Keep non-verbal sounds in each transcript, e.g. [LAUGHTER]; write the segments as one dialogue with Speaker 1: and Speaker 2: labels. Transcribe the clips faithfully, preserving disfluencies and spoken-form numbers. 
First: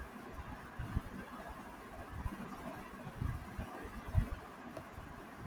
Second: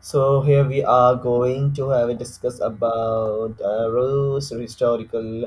Speaker 1: So here we are going to have a discuss about uh, rules, historical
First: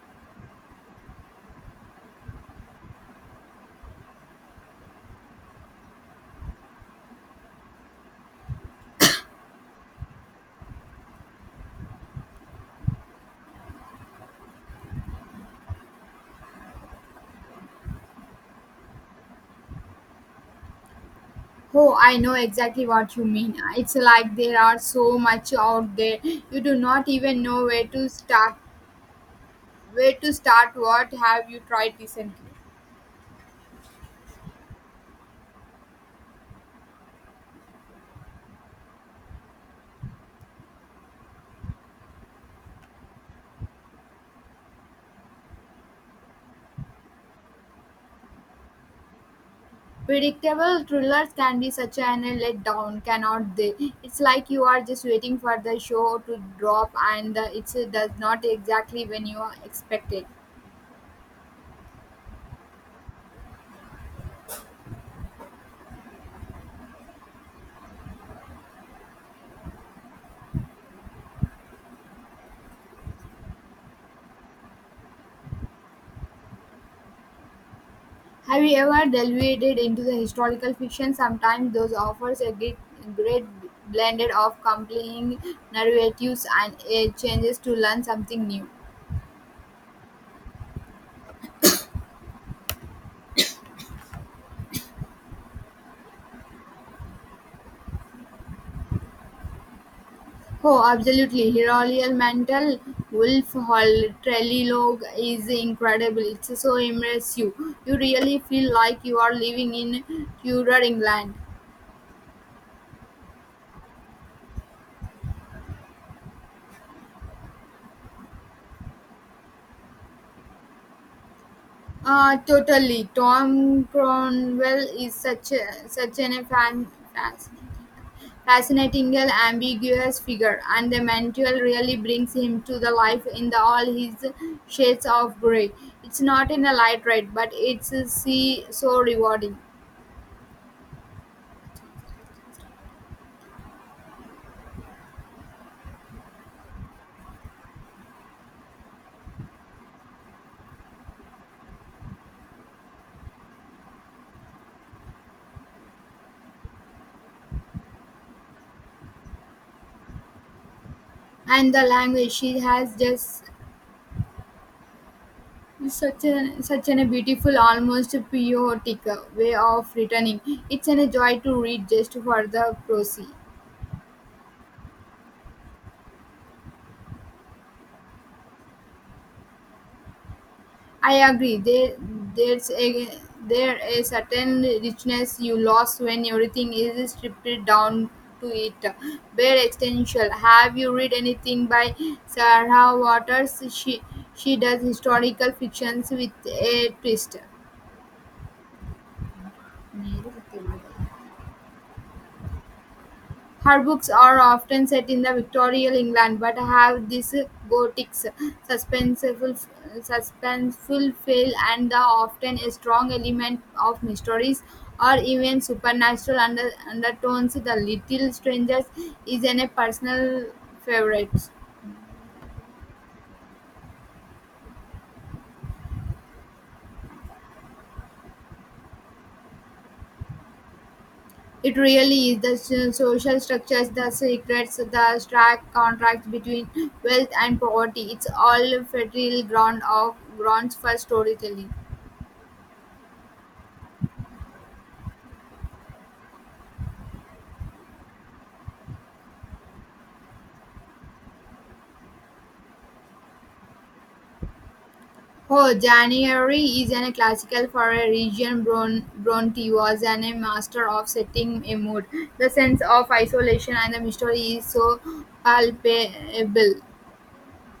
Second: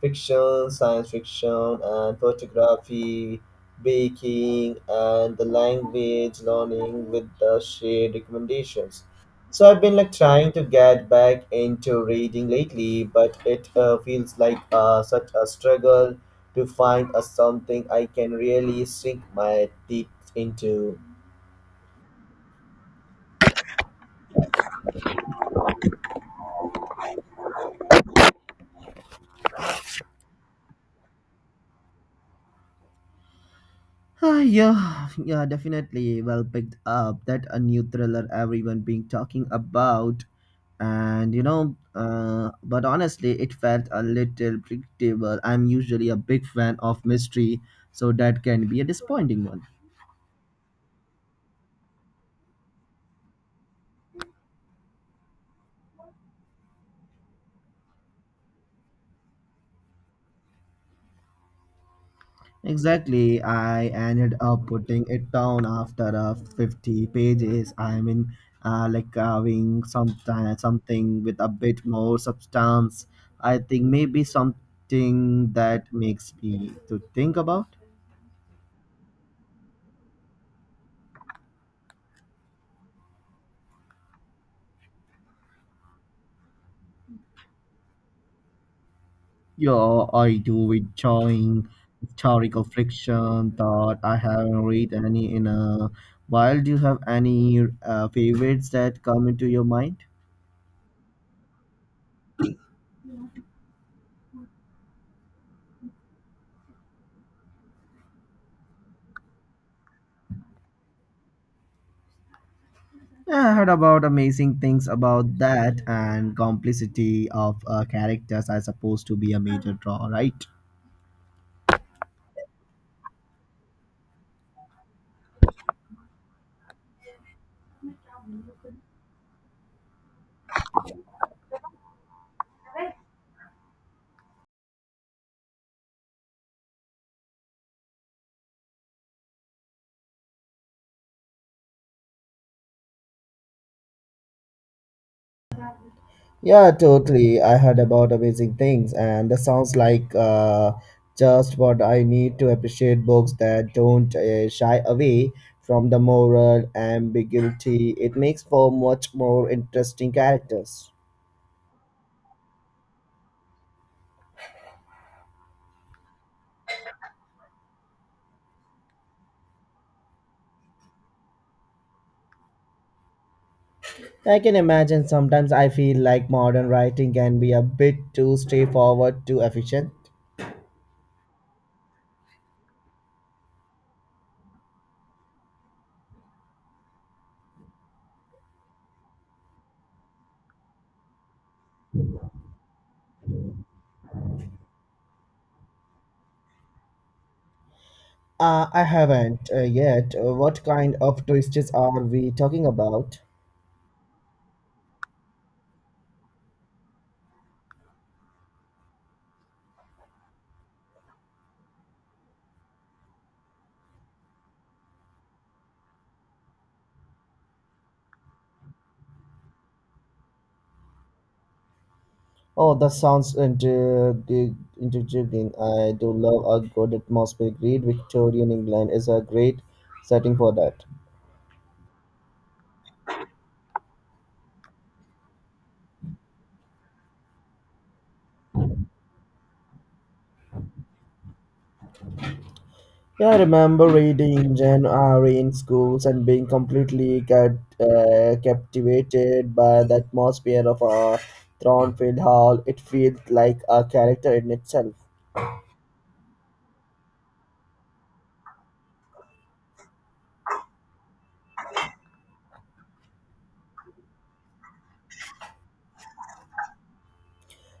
Speaker 1: fiction, science fiction, and photography, baking, and the language learning with the shared recommendations. So I've been like trying to get back into reading lately, but it uh, feels like uh, such a struggle to find a something I can really sink my teeth into.
Speaker 2: Oh, I know exactly what you mean. It's like there are so much out there. You do not even know where to start. Where to start? What have you tried recently?
Speaker 1: Ah, yeah, [LAUGHS] yeah, definitely. Well picked up. That a new thriller everyone been talking about, and you know, uh, but honestly, it felt a little predictable. I'm usually a big fan of mystery, so that can be a disappointing one.
Speaker 2: Predictable thrillers can be such an letdown, cannot they? It's like you are just waiting for the show to drop, and uh, it does not exactly when you expect it.
Speaker 1: Exactly. I ended up putting it down after uh, fifty pages. I mean, uh, like having some, something with a bit more substance. I think maybe something that makes me to think about.
Speaker 2: Have you ever delved into the historical fiction? Sometimes those offers a great, great blended of compelling narratives and a changes to learn something new.
Speaker 1: Yeah, I do enjoying historical fiction that I haven't read any in a while. Do you have any uh, favorites that come into your mind?
Speaker 2: Oh, absolutely. Heroial Mantle, Wolf Hall Trilogue is incredible. It's so immersive. You really feel like you are living in Tudor England.
Speaker 1: Yeah, I heard about amazing things about that and complicity of uh, characters are supposed to be a major draw, right?
Speaker 2: Uh, totally. Tom Cromwell is such a, such an fan, fascinating. Fascinatingly ambiguous figure, and the mantle really brings him to the life in the, all his shades of grey. It's not in a light red, but it's a see so rewarding.
Speaker 1: Yeah, totally. I heard about amazing things, and that sounds like uh, just what I need to appreciate books that don't uh, shy away from the moral ambiguity. It makes for much more interesting characters.
Speaker 2: And the language she has just such an such an a beautiful, almost poetic way of returning. It's an a joy to read just for the prosy.
Speaker 1: I can imagine sometimes I feel like modern writing can be a bit too straightforward, too efficient.
Speaker 2: I agree. There, there's a there a certain richness you lost when everything is stripped down to it. Bare essential. Have you read anything by Sarah Waters? She she does historical fictions with a twist.
Speaker 1: Uh, I haven't uh, yet. Uh, what kind of twists are we talking about?
Speaker 2: Her books are often set in the Victorian England, but have this gothic, suspenseful, suspenseful feel and the often a strong element of mysteries or even supernatural under, undertones. The Little Strangers is an, a personal favorite.
Speaker 1: Oh, that sounds intriguing. intriguing. I do love a good atmospheric read. Victorian England is a great setting for that.
Speaker 2: It really is the so- social structures, the secrets, the stark contracts between wealth and poverty. It's all fertile ground of grounds for storytelling.
Speaker 1: Yeah, I remember reading Jane Eyre in schools and being completely cat, uh, captivated by the atmosphere of a Thornfield Hall. It feels like a character in itself.
Speaker 2: Oh, January is an classical for a region. Bron- Bronte was an, a master of setting a mood. The sense of isolation and the mystery is so palpable.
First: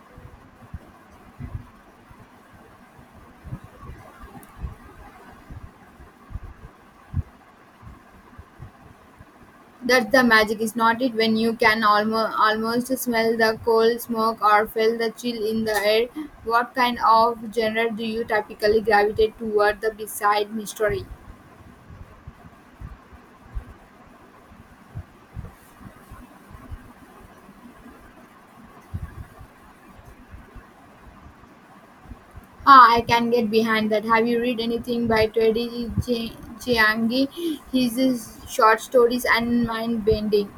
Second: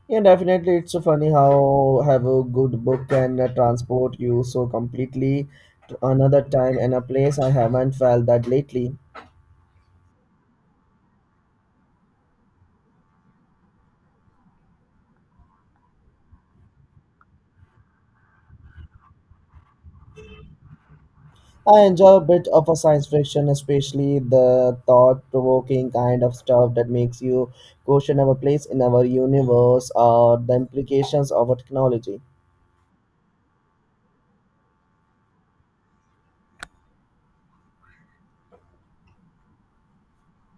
Speaker 1: Yeah, definitely. It's so funny how have a good book can uh, transport you so completely to another time and a place I haven't felt that lately.
Speaker 2: That's the magic, is not it? When you can almost, almost smell the coal smoke or feel the chill in the air, what kind of genre do you typically gravitate toward the beside mystery?
Speaker 1: I enjoy a bit of a science fiction, especially the thought-provoking kind of stuff that makes you question our place in our universe or the implications of our technology.
Speaker 2: Ah, I can get behind that. Have you read anything by Teddy Ch- Chiangi? His is short stories and mind bending.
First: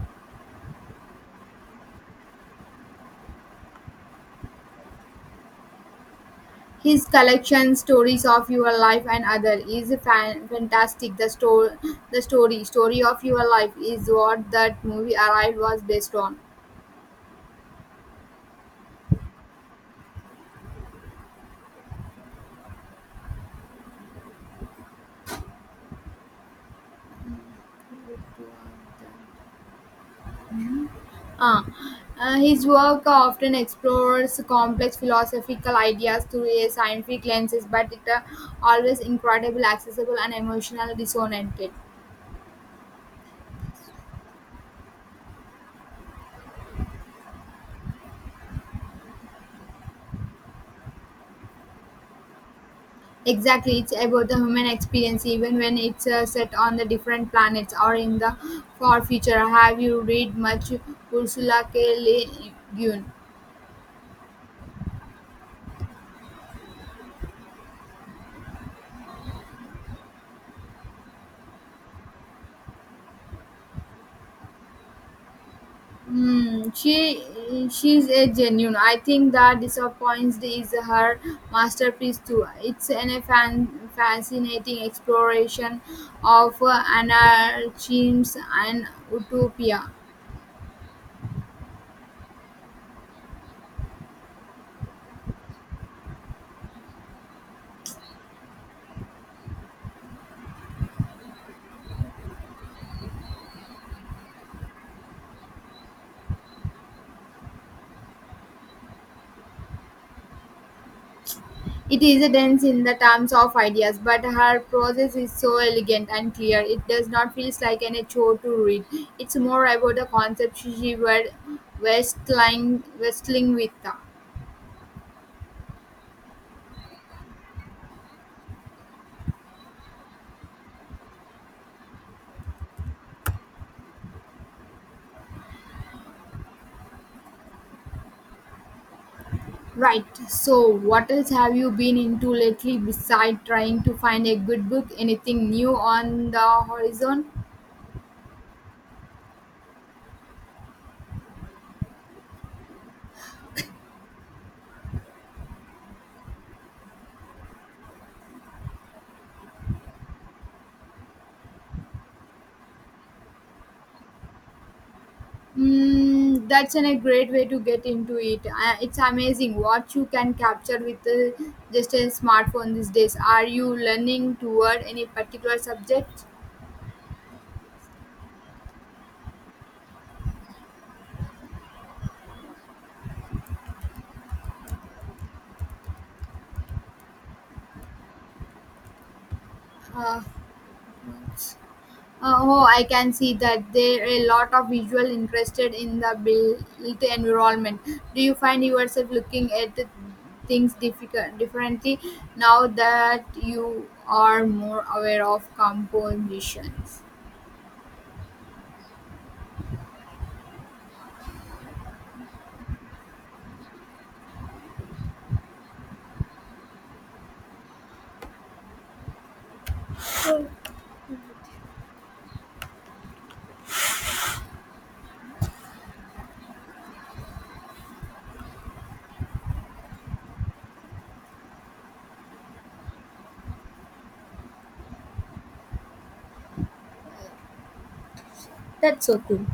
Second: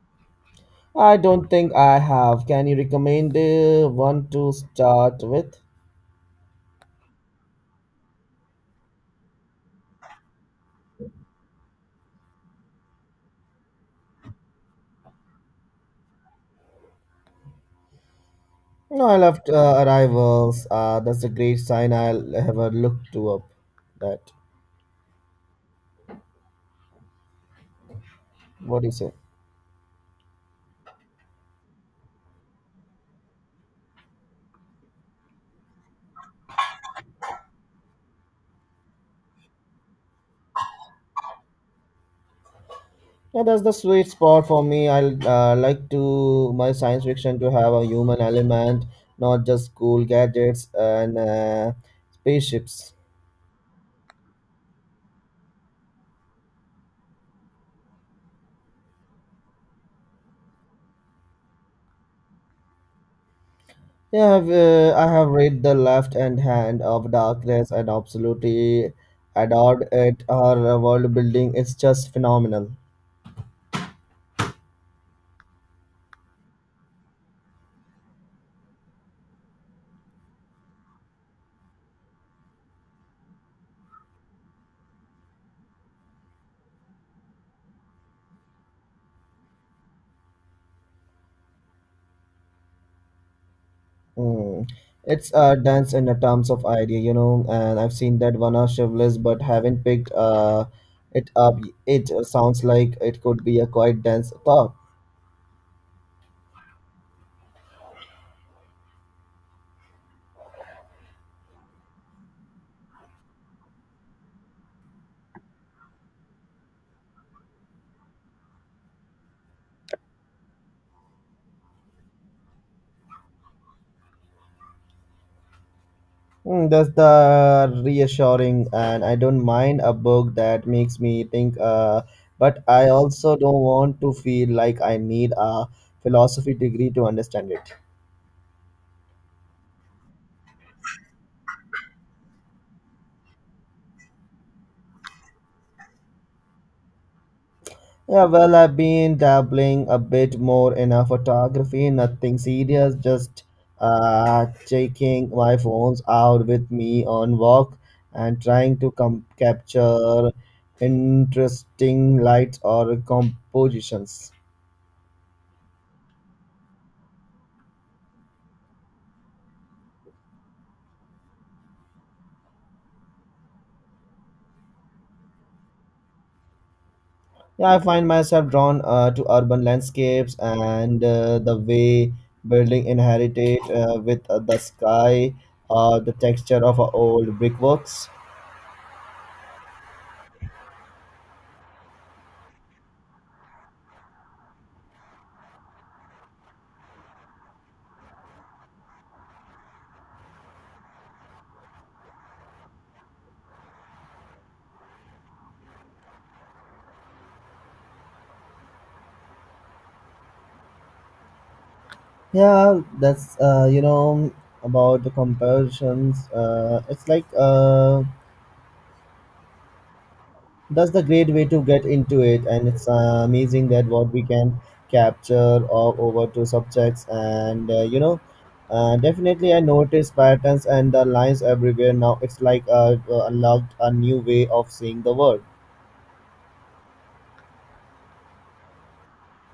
Speaker 1: I don't think I have. Can you recommend uh, one to start with?
Speaker 2: His collection stories of your life and other is fan- fantastic. The story, the story, story of your life is what that movie arrived was based on.
Speaker 1: No, I loved uh, Arrivals. Uh, that's a great sign. I'll have a look to up that. What do you say?
Speaker 2: Ah, Uh, his work often explores complex philosophical ideas through a scientific lenses, but it uh, always incredible, accessible, and emotional dissonant.
Speaker 1: Yeah, that's the sweet spot for me. I uh, like to my science fiction to have a human element, not just cool gadgets and uh, spaceships.
Speaker 2: Exactly, it's about the human experience, even when it's uh, set on the different planets or in the far future. Have you read much Ursula K. Le Guin?
Speaker 1: Yeah, I've, uh, I have read The Left and Hand of Darkness and absolutely adored it. Her world building is just phenomenal.
Speaker 2: Hmm, she she's a genuine. I think that disappoints is her masterpiece too. It's an a fan, fascinating exploration of uh, anarchism and utopia.
Speaker 1: Mm. It's a dense in the terms of idea, you know, and I've seen that one of Shivless, but haven't picked uh, it up. It uh, sounds like it could be a quite dense thought.
Speaker 2: It is dense in the terms of ideas, but her prose is so elegant and clear. It does not feel like any chore to read. It's more about the concepts she was wrestling, wrestling with.
Speaker 1: Mm, that's the reassuring, and I don't mind a book that makes me think, uh, but I also don't want to feel like I need a philosophy degree to understand it.
Speaker 2: Right. So, what else have you been into lately besides trying to find a good book? Anything new on the horizon?
Speaker 1: Yeah, well, I've been dabbling a bit more in a photography, nothing serious, just uh, taking my phones out with me on walk and trying to com- capture interesting lights or compositions.
Speaker 2: Mm, that's an, a great way to get into it. Uh, it's amazing what you can capture with uh, just a smartphone these days. Are you learning toward any particular subject?
Speaker 1: Yeah, I find myself drawn uh, to urban landscapes and uh, the way building inherited uh, with uh, the sky or the texture of uh, old brickworks.
Speaker 2: Uh, uh, oh, I can see that there are a lot of visual interested in the built environment. Do you find yourself looking at the things difficult, differently now that you are more aware of compositions?
Speaker 1: Yeah, that's uh, you know about the comparisons. Uh, it's like uh, that's the great way to get into it, and it's uh, amazing that what we can capture or over to subjects, and uh, you know, uh, definitely I notice patterns and the lines everywhere now. It's like uh, uh, unlocked a new way of seeing the world.
Speaker 2: That's so cool.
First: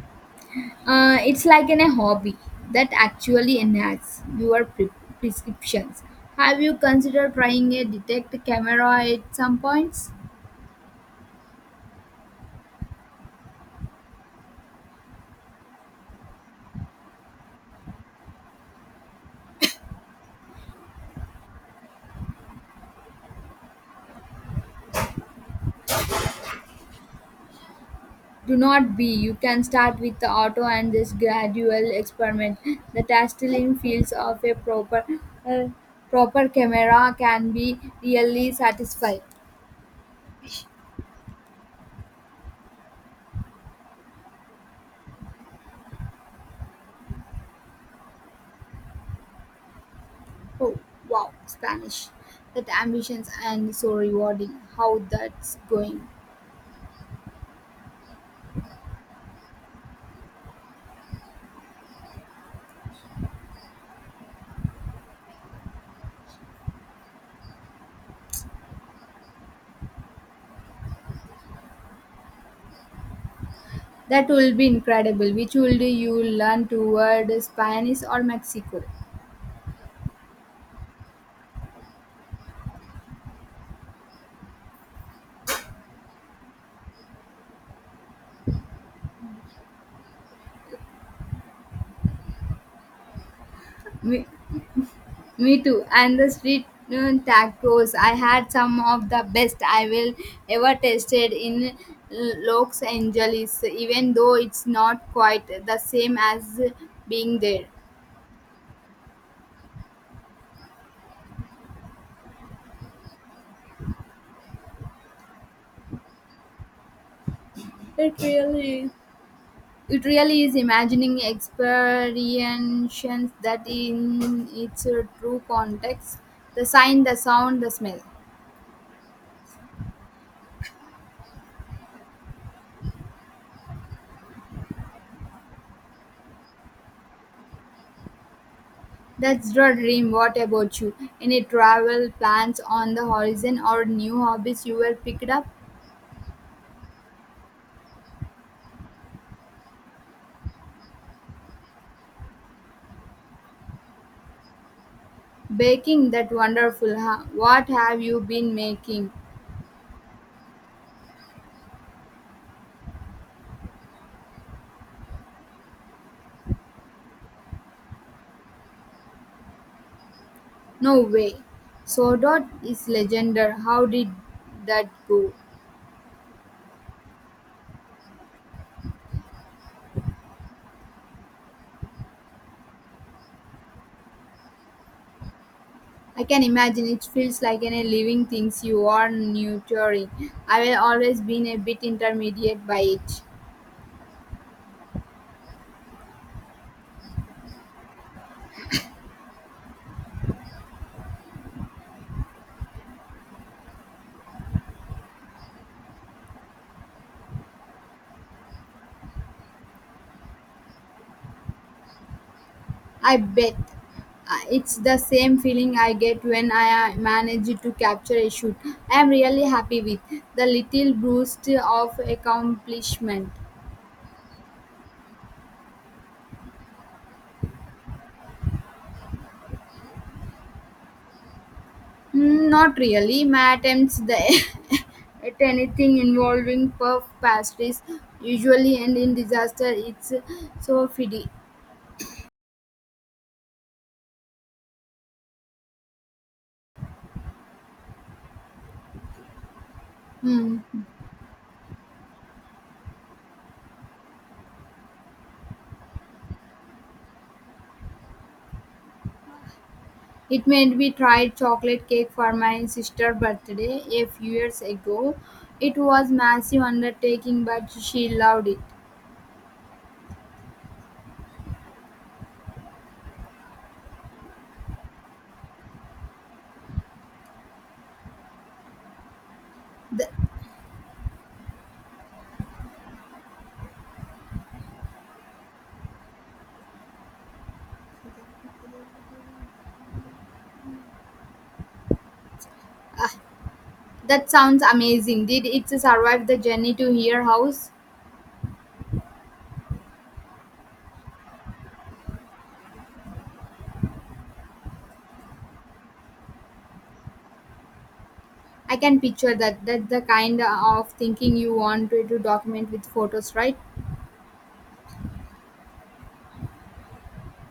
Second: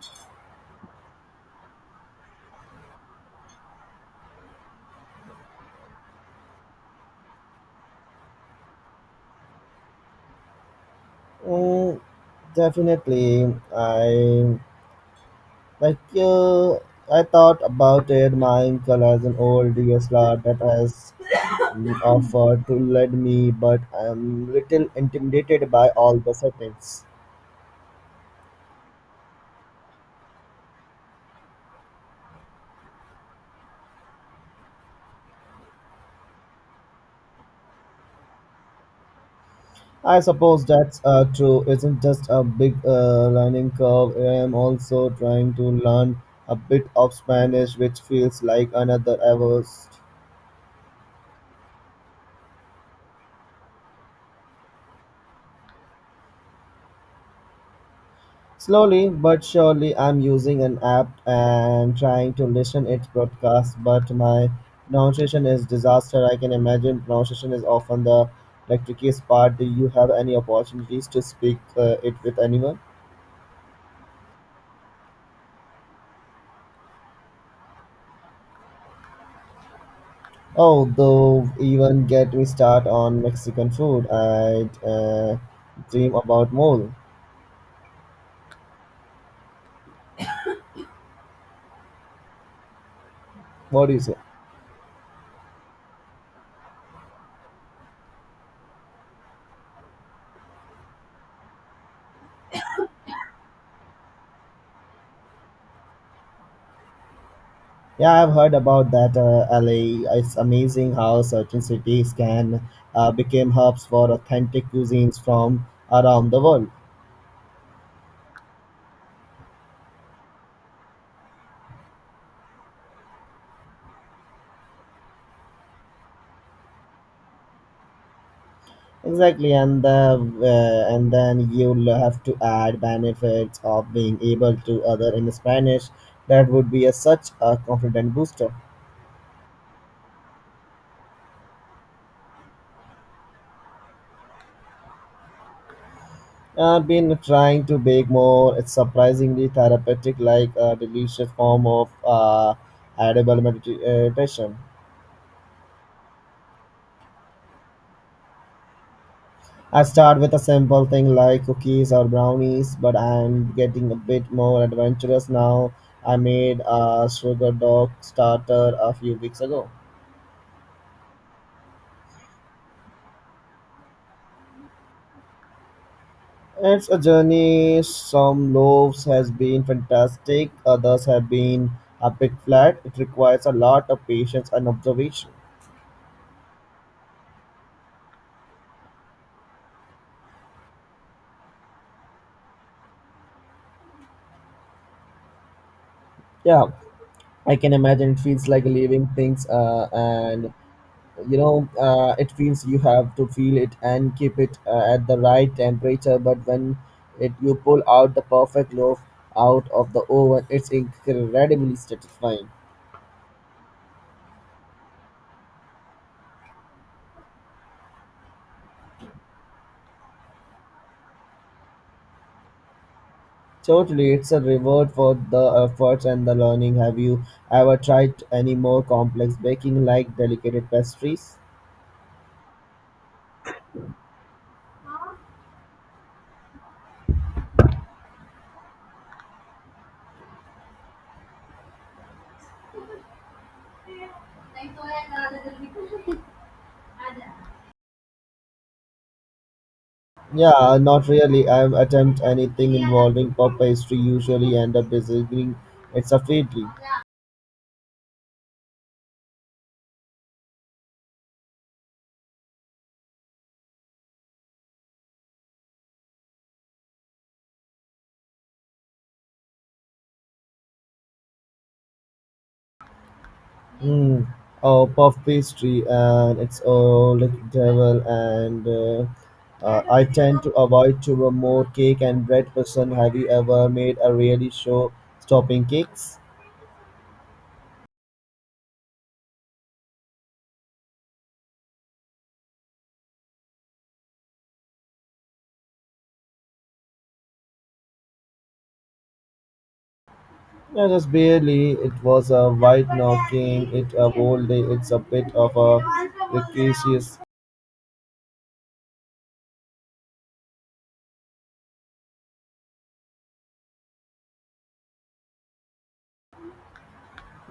Speaker 2: Uh, it's like in a hobby that actually enhances your pre- prescriptions. Have you considered trying a detect camera at some points?
Speaker 1: Mm, definitely, I like uh, I thought about it. Mine colors an old D S L R that has You offer to lead me, but I am little intimidated by all the settings.
Speaker 2: Do not be. You can start with the auto and this gradual experiment. The tastelin feels of a proper uh, proper camera can be really satisfied.
Speaker 1: I suppose that's uh, true. Isn't just a big uh, learning curve. I am also trying to learn a bit of Spanish, which feels like another Everest.
Speaker 2: Oh wow, Spanish. That ambitions and so rewarding. How that's going.
Speaker 1: Slowly but surely, I'm using an app and trying to listen its broadcast, but my pronunciation is disaster. I can imagine pronunciation is often the like, trickiest part. Do you have any opportunities to speak uh, it with anyone?
Speaker 2: That will be incredible. Which would you learn toward Spanish or Mexico?
Speaker 1: Oh, though, even get me start on Mexican food. I'd uh, dream about mole. What do you say?
Speaker 2: Me, Me too. And the street uh, tacos, I had some of the best I will ever tasted in Los Angeles, even though it's not quite the same as being there.
Speaker 1: Yeah, I've heard about that uh, L A. It's amazing how certain cities can uh, become hubs for authentic cuisines from around the world.
Speaker 2: It really It really is imagining experiences that in its true context the sign, the sound, the smell.
Speaker 1: Exactly, and the uh, and then you'll have to add benefits of being able to other in Spanish. That would be a, such a confident booster.
Speaker 2: That's the dream. What about you? Any travel plans on the horizon or new hobbies you were picked up?
Speaker 1: I've been trying to bake more. It's surprisingly therapeutic, like a delicious form of uh, edible medita- meditation.
Speaker 2: Baking that wonderful. Huh? What have you been making?
Speaker 1: I start with a simple thing like cookies or brownies, but I'm getting a bit more adventurous now. I made a sugar dog starter a few weeks ago.
Speaker 2: No way. Sword is legendary. How did that go?
Speaker 1: It's a journey. Some loaves has been fantastic, others have been a bit flat. It requires a lot of patience and observation.
Speaker 2: I can imagine it feels like any living things you are nurturing. I will always been a bit intermediate by it.
Speaker 1: Yeah, I can imagine it feels like leaving things uh, and you know uh, it feels you have to feel it and keep it uh, at the right temperature but when it you pull out the perfect loaf out of the oven it's incredibly satisfying
Speaker 2: I bet. Uh, it's the same feeling I get when I uh, manage to capture a shoot. I am really happy with the little boost of accomplishment.
Speaker 1: totally it's a reward for the efforts and the learning have you ever tried any more complex baking like delicate pastries
Speaker 2: Mm, not really. My attempts the [LAUGHS] at anything involving puff pastries usually end in disaster. It's so fiddy. Hmm.
Speaker 1: yeah not really I attempt anything involving puff pastry usually end up disagreeing it's a failure
Speaker 2: It made me try chocolate cake for my sister's birthday a few years ago. It was massive undertaking, but she loved it.
Speaker 1: Mm, oh, puff pastry, and it's all like devil. And uh, uh, I tend to avoid to a more cake and bread person. Have you ever made a really show stopping cakes?
Speaker 2: That sounds amazing. Did it survive the journey to your house?
Speaker 1: Yeah, just barely. It was a white knocking. It a whole day. It's a bit of a precarious.
Speaker 2: I can picture that. That's the kind of thinking you want to to document with photos, right?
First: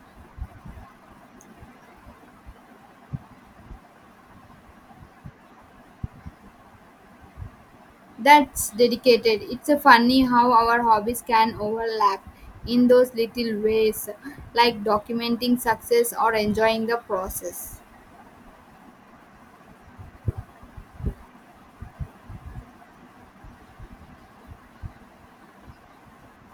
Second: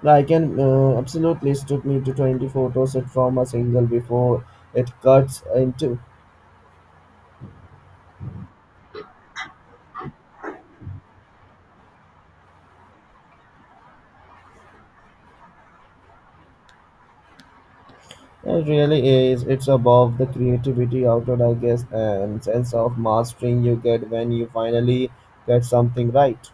Speaker 1: I can uh, absolutely it took me to twenty photos it from a single before it cuts into
Speaker 2: That's dedicated. It's a funny how our hobbies can overlap in those little ways, like documenting success or enjoying the process.
Speaker 1: Yeah, it really is. It's about the creativity outlet, I guess, and sense of mastering you get when you finally get something right.